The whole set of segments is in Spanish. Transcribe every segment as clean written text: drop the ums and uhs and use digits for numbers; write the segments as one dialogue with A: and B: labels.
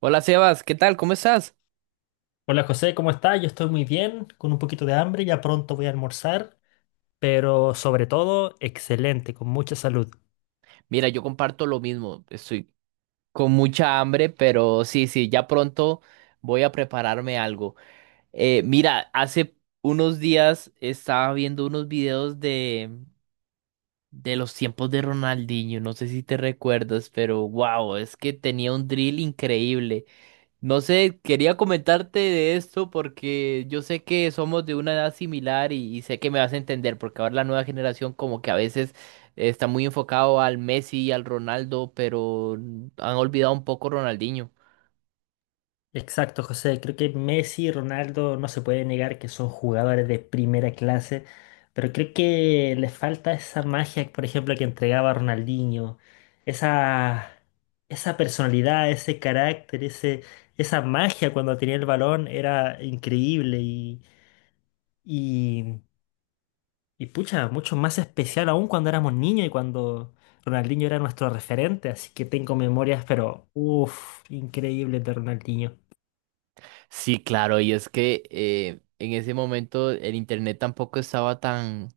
A: Hola Sebas, ¿qué tal? ¿Cómo estás?
B: Hola José, ¿cómo estás? Yo estoy muy bien, con un poquito de hambre, ya pronto voy a almorzar, pero sobre todo, excelente, con mucha salud.
A: Mira, yo comparto lo mismo. Estoy con mucha hambre, pero sí, sí, ya pronto voy a prepararme algo. Mira, hace unos días estaba viendo unos videos de los tiempos de Ronaldinho. No sé si te recuerdas, pero wow, es que tenía un drill increíble. No sé, quería comentarte de esto porque yo sé que somos de una edad similar y sé que me vas a entender porque ahora la nueva generación como que a veces está muy enfocado al Messi y al Ronaldo, pero han olvidado un poco Ronaldinho.
B: Exacto, José, creo que Messi y Ronaldo no se puede negar que son jugadores de primera clase, pero creo que les falta esa magia, por ejemplo, que entregaba Ronaldinho, esa, esa personalidad, ese carácter, ese, esa magia cuando tenía el balón era increíble y... Y Y pucha, mucho más especial aún cuando éramos niños y cuando Ronaldinho era nuestro referente, así que tengo memorias, pero uff, increíbles de Ronaldinho.
A: Sí, claro, y es que en ese momento el internet tampoco estaba tan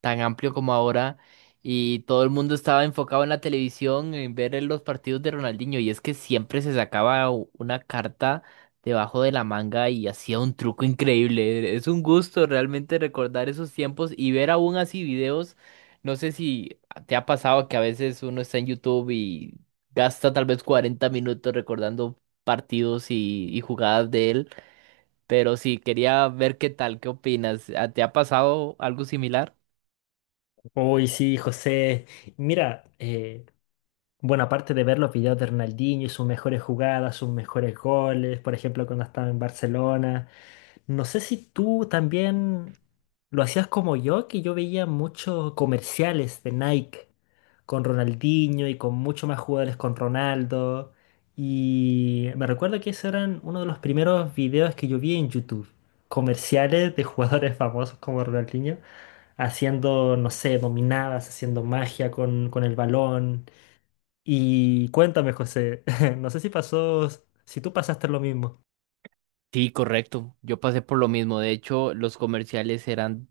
A: tan amplio como ahora y todo el mundo estaba enfocado en la televisión, en ver los partidos de Ronaldinho y es que siempre se sacaba una carta debajo de la manga y hacía un truco increíble. Es un gusto realmente recordar esos tiempos y ver aún así videos. No sé si te ha pasado que a veces uno está en YouTube y gasta tal vez 40 minutos recordando partidos y jugadas de él, pero sí, quería ver qué tal, qué opinas. ¿ ¿Te ha pasado algo similar?
B: Uy, sí, José. Mira, bueno, aparte de ver los videos de Ronaldinho y sus mejores jugadas, sus mejores goles, por ejemplo, cuando estaba en Barcelona. No sé si tú también lo hacías como yo, que yo veía muchos comerciales de Nike con Ronaldinho y con muchos más jugadores con Ronaldo. Y me recuerdo que esos eran uno de los primeros videos que yo vi en YouTube. Comerciales de jugadores famosos como Ronaldinho haciendo, no sé, dominadas, haciendo magia con el balón. Y cuéntame, José, no sé si pasó, si tú pasaste lo mismo.
A: Sí, correcto. Yo pasé por lo mismo. De hecho, los comerciales eran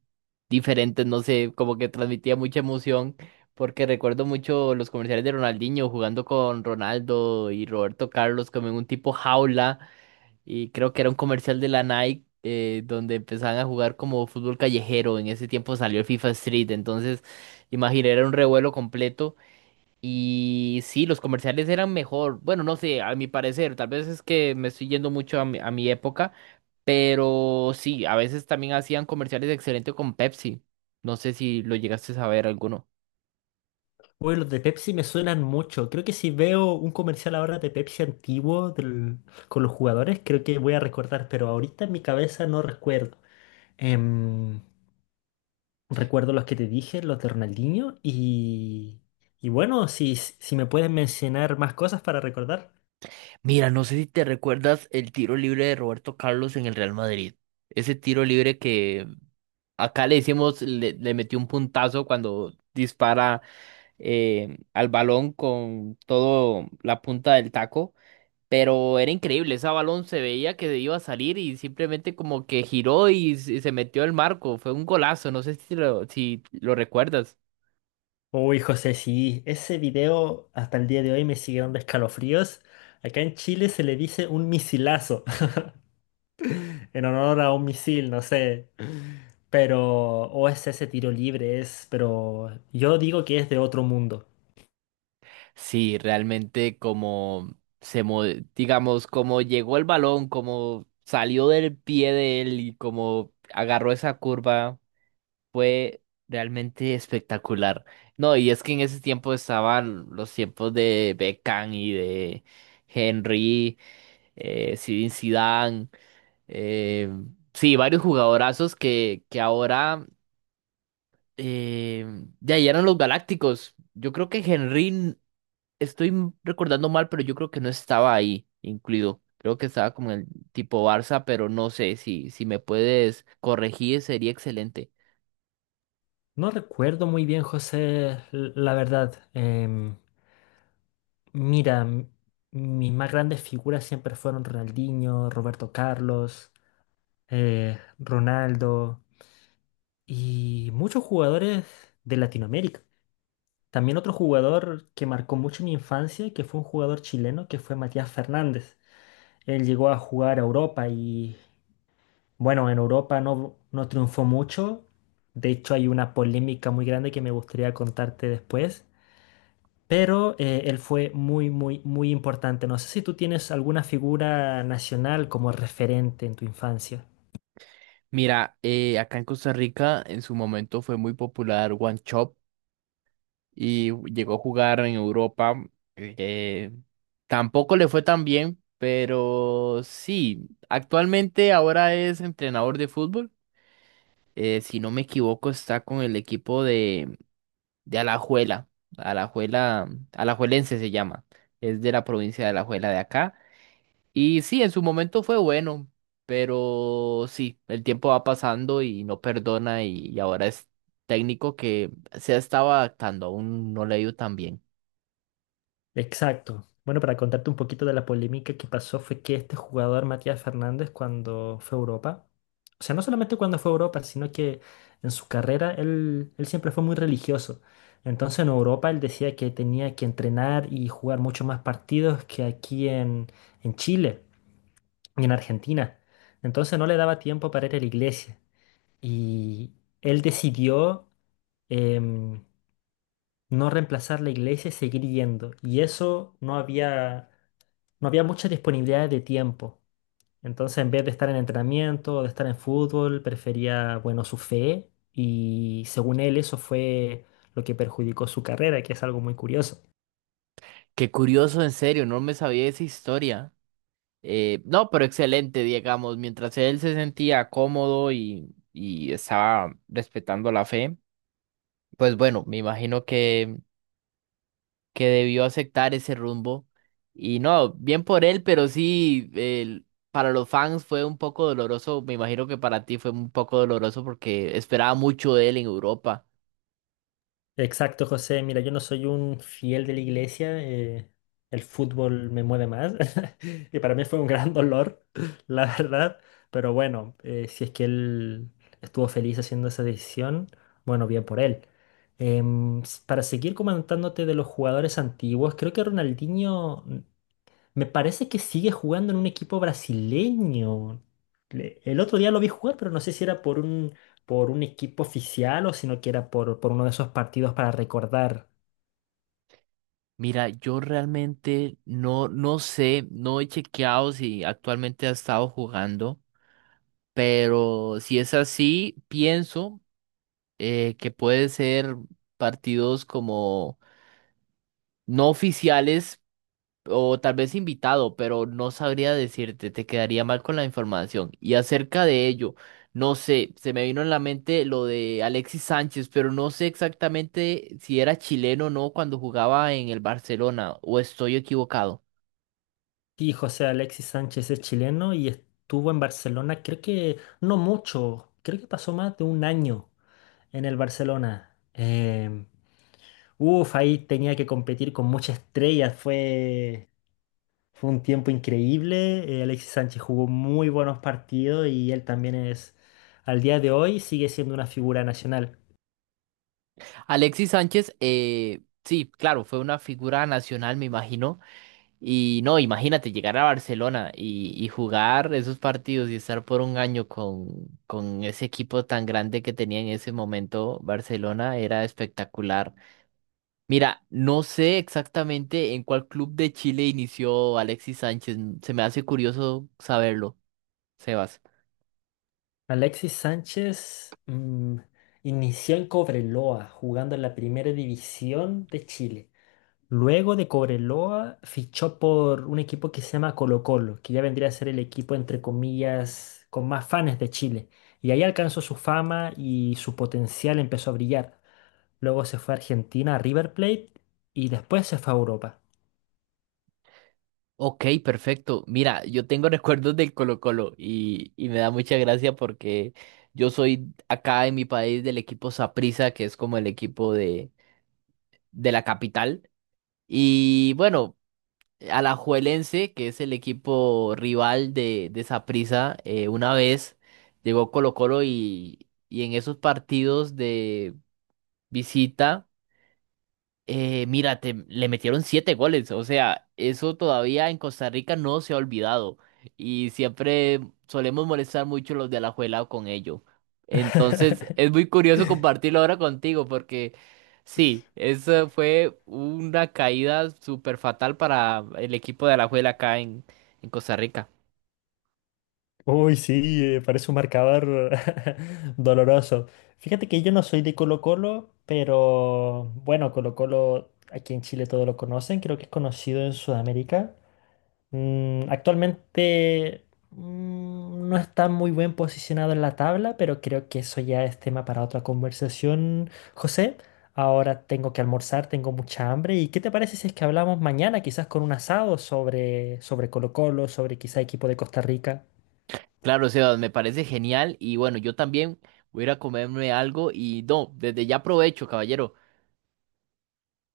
A: diferentes, no sé, como que transmitía mucha emoción, porque recuerdo mucho los comerciales de Ronaldinho jugando con Ronaldo y Roberto Carlos como en un tipo jaula, y creo que era un comercial de la Nike donde empezaban a jugar como fútbol callejero. En ese tiempo salió el FIFA Street, entonces, imagina, era un revuelo completo. Y sí, los comerciales eran mejor. Bueno, no sé, a mi parecer, tal vez es que me estoy yendo mucho a mi época. Pero sí, a veces también hacían comerciales excelentes con Pepsi. No sé si lo llegaste a ver alguno.
B: Uy, los de Pepsi me suenan mucho. Creo que si veo un comercial ahora de Pepsi antiguo del- con los jugadores, creo que voy a recordar, pero ahorita en mi cabeza no recuerdo. Em, Recuerdo los que te dije, los de Ronaldinho, y bueno, si, si me pueden mencionar más cosas para recordar.
A: Mira, no sé si te recuerdas el tiro libre de Roberto Carlos en el Real Madrid. Ese tiro libre que acá le decimos, le metió un puntazo cuando dispara al balón con todo la punta del taco. Pero era increíble, ese balón se veía que iba a salir y simplemente como que giró y, se metió el marco. Fue un golazo, no sé si si lo recuerdas.
B: Uy, José, sí, ese video hasta el día de hoy me sigue dando escalofríos. Acá en Chile se le dice un misilazo, en honor a un misil, no sé. Pero, o es ese tiro libre, es, pero yo digo que es de otro mundo.
A: Sí, realmente como digamos, como llegó el balón, como salió del pie de él y como agarró esa curva, fue realmente espectacular. No, y es que en ese tiempo estaban los tiempos de Beckham y de Henry, Zinedine Zidane, eh, sí, varios jugadorazos que ahora eh, ya eran los galácticos. Yo creo que Henry estoy recordando mal, pero yo creo que no estaba ahí incluido. Creo que estaba como en el tipo Barça, pero no sé si, si me puedes corregir, sería excelente.
B: No recuerdo muy bien, José, l- la verdad. Mira, m- mis más grandes figuras siempre fueron Ronaldinho, Roberto Carlos, Ronaldo y muchos jugadores de Latinoamérica. También otro jugador que marcó mucho mi infancia, que fue un jugador chileno, que fue Matías Fernández. Él llegó a jugar a Europa y bueno, en Europa no, no triunfó mucho. De hecho, hay una polémica muy grande que me gustaría contarte después. Pero él fue muy, muy, muy importante. No sé si tú tienes alguna figura nacional como referente en tu infancia.
A: Mira, acá en Costa Rica en su momento fue muy popular One Chop y llegó a jugar en Europa. eh, tampoco le fue tan bien, pero sí, actualmente ahora es entrenador de fútbol. Si no me equivoco, está con el equipo de Alajuela, Alajuelense se llama, es de la provincia de Alajuela de acá. Y sí, en su momento fue bueno, pero sí, el tiempo va pasando y no perdona y ahora es técnico que se ha estado adaptando, aún no le ha ido tan bien.
B: Exacto. Bueno, para contarte un poquito de la polémica que pasó fue que este jugador, Matías Fernández, cuando fue a Europa, o sea, no solamente cuando fue a Europa, sino que en su carrera él siempre fue muy religioso. Entonces en Europa él decía que tenía que entrenar y jugar mucho más partidos que aquí en Chile y en Argentina. Entonces no le daba tiempo para ir a la iglesia. Y él decidió... em, no reemplazar la iglesia y seguir yendo. Y eso no había mucha disponibilidad de tiempo. Entonces, en vez de estar en entrenamiento, o de estar en fútbol, prefería, bueno, su fe y según él eso fue lo que perjudicó su carrera, que es algo muy curioso.
A: Qué curioso, en serio, no me sabía esa historia. No, pero excelente, digamos, mientras él se sentía cómodo y estaba respetando la fe, pues bueno, me imagino que debió aceptar ese rumbo. Y no, bien por él, pero sí, para los fans fue un poco doloroso. Me imagino que para ti fue un poco doloroso porque esperaba mucho de él en Europa.
B: Exacto, José. Mira, yo no soy un fiel de la iglesia. El fútbol me mueve más. Y para mí fue un gran dolor, la verdad. Pero bueno, si es que él estuvo feliz haciendo esa decisión, bueno, bien por él. S- para seguir comentándote de los jugadores antiguos, creo que Ronaldinho me parece que sigue jugando en un equipo brasileño. Le- El otro día lo vi jugar, pero no sé si era por un equipo oficial o sino que era por uno de esos partidos para recordar.
A: Mira, yo realmente no sé, no he chequeado si actualmente ha estado jugando, pero si es así, pienso que puede ser partidos como no oficiales o tal vez invitado, pero no sabría decirte, te quedaría mal con la información. Y acerca de ello, no sé, se me vino en la mente lo de Alexis Sánchez, pero no sé exactamente si era chileno o no cuando jugaba en el Barcelona, o estoy equivocado.
B: Sí, José, Alexis Sánchez es chileno y estuvo en Barcelona, creo que no mucho, creo que pasó más de un año en el Barcelona. Uf, ahí tenía que competir con muchas estrellas, fue... Fue un tiempo increíble. Alexis Sánchez jugó muy buenos partidos y él también es, al día de hoy, sigue siendo una figura nacional.
A: Alexis Sánchez, sí, claro, fue una figura nacional, me imagino. Y no, imagínate llegar a Barcelona y jugar esos partidos y estar por un año con ese equipo tan grande que tenía en ese momento Barcelona era espectacular. Mira, no sé exactamente en cuál club de Chile inició Alexis Sánchez. Se me hace curioso saberlo, Sebas.
B: Alexis Sánchez inició en Cobreloa, jugando en la primera división de Chile. Luego de Cobreloa, fichó por un equipo que se llama Colo Colo, que ya vendría a ser el equipo, entre comillas, con más fans de Chile. Y ahí alcanzó su fama y su potencial empezó a brillar. Luego se fue a Argentina, a River Plate, y después se fue a Europa.
A: Ok, perfecto. Mira, yo tengo recuerdos del Colo-Colo y me da mucha gracia porque yo soy acá en mi país del equipo Saprissa, que es como el equipo de la capital. Y bueno, Alajuelense, que es el equipo rival de Saprissa, una vez llegó Colo-Colo y en esos partidos de visita. Le metieron 7 goles, o sea, eso todavía en Costa Rica no se ha olvidado y siempre solemos molestar mucho los de Alajuela con ello. Entonces, es muy curioso compartirlo ahora contigo porque sí, eso fue una caída súper fatal para el equipo de Alajuela acá en Costa Rica.
B: Uy, sí, parece un marcador doloroso. Fíjate que yo no soy de Colo-Colo, pero bueno, Colo-Colo aquí en Chile todos lo conocen, creo que es conocido en Sudamérica. Actualmente no está muy bien posicionado en la tabla, pero creo que eso ya es tema para otra conversación, José. Ahora tengo que almorzar, tengo mucha hambre. ¿Y qué te parece si es que hablamos mañana, quizás con un asado sobre, sobre Colo-Colo, sobre quizá equipo de Costa Rica?
A: Claro, Sebas, me parece genial y bueno, yo también voy a ir a comerme algo y no, desde ya aprovecho, caballero.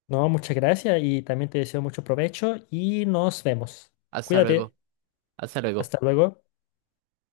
B: No, muchas gracias y también te deseo mucho provecho y nos vemos.
A: Hasta luego,
B: Cuídate.
A: hasta
B: Hasta
A: luego.
B: luego.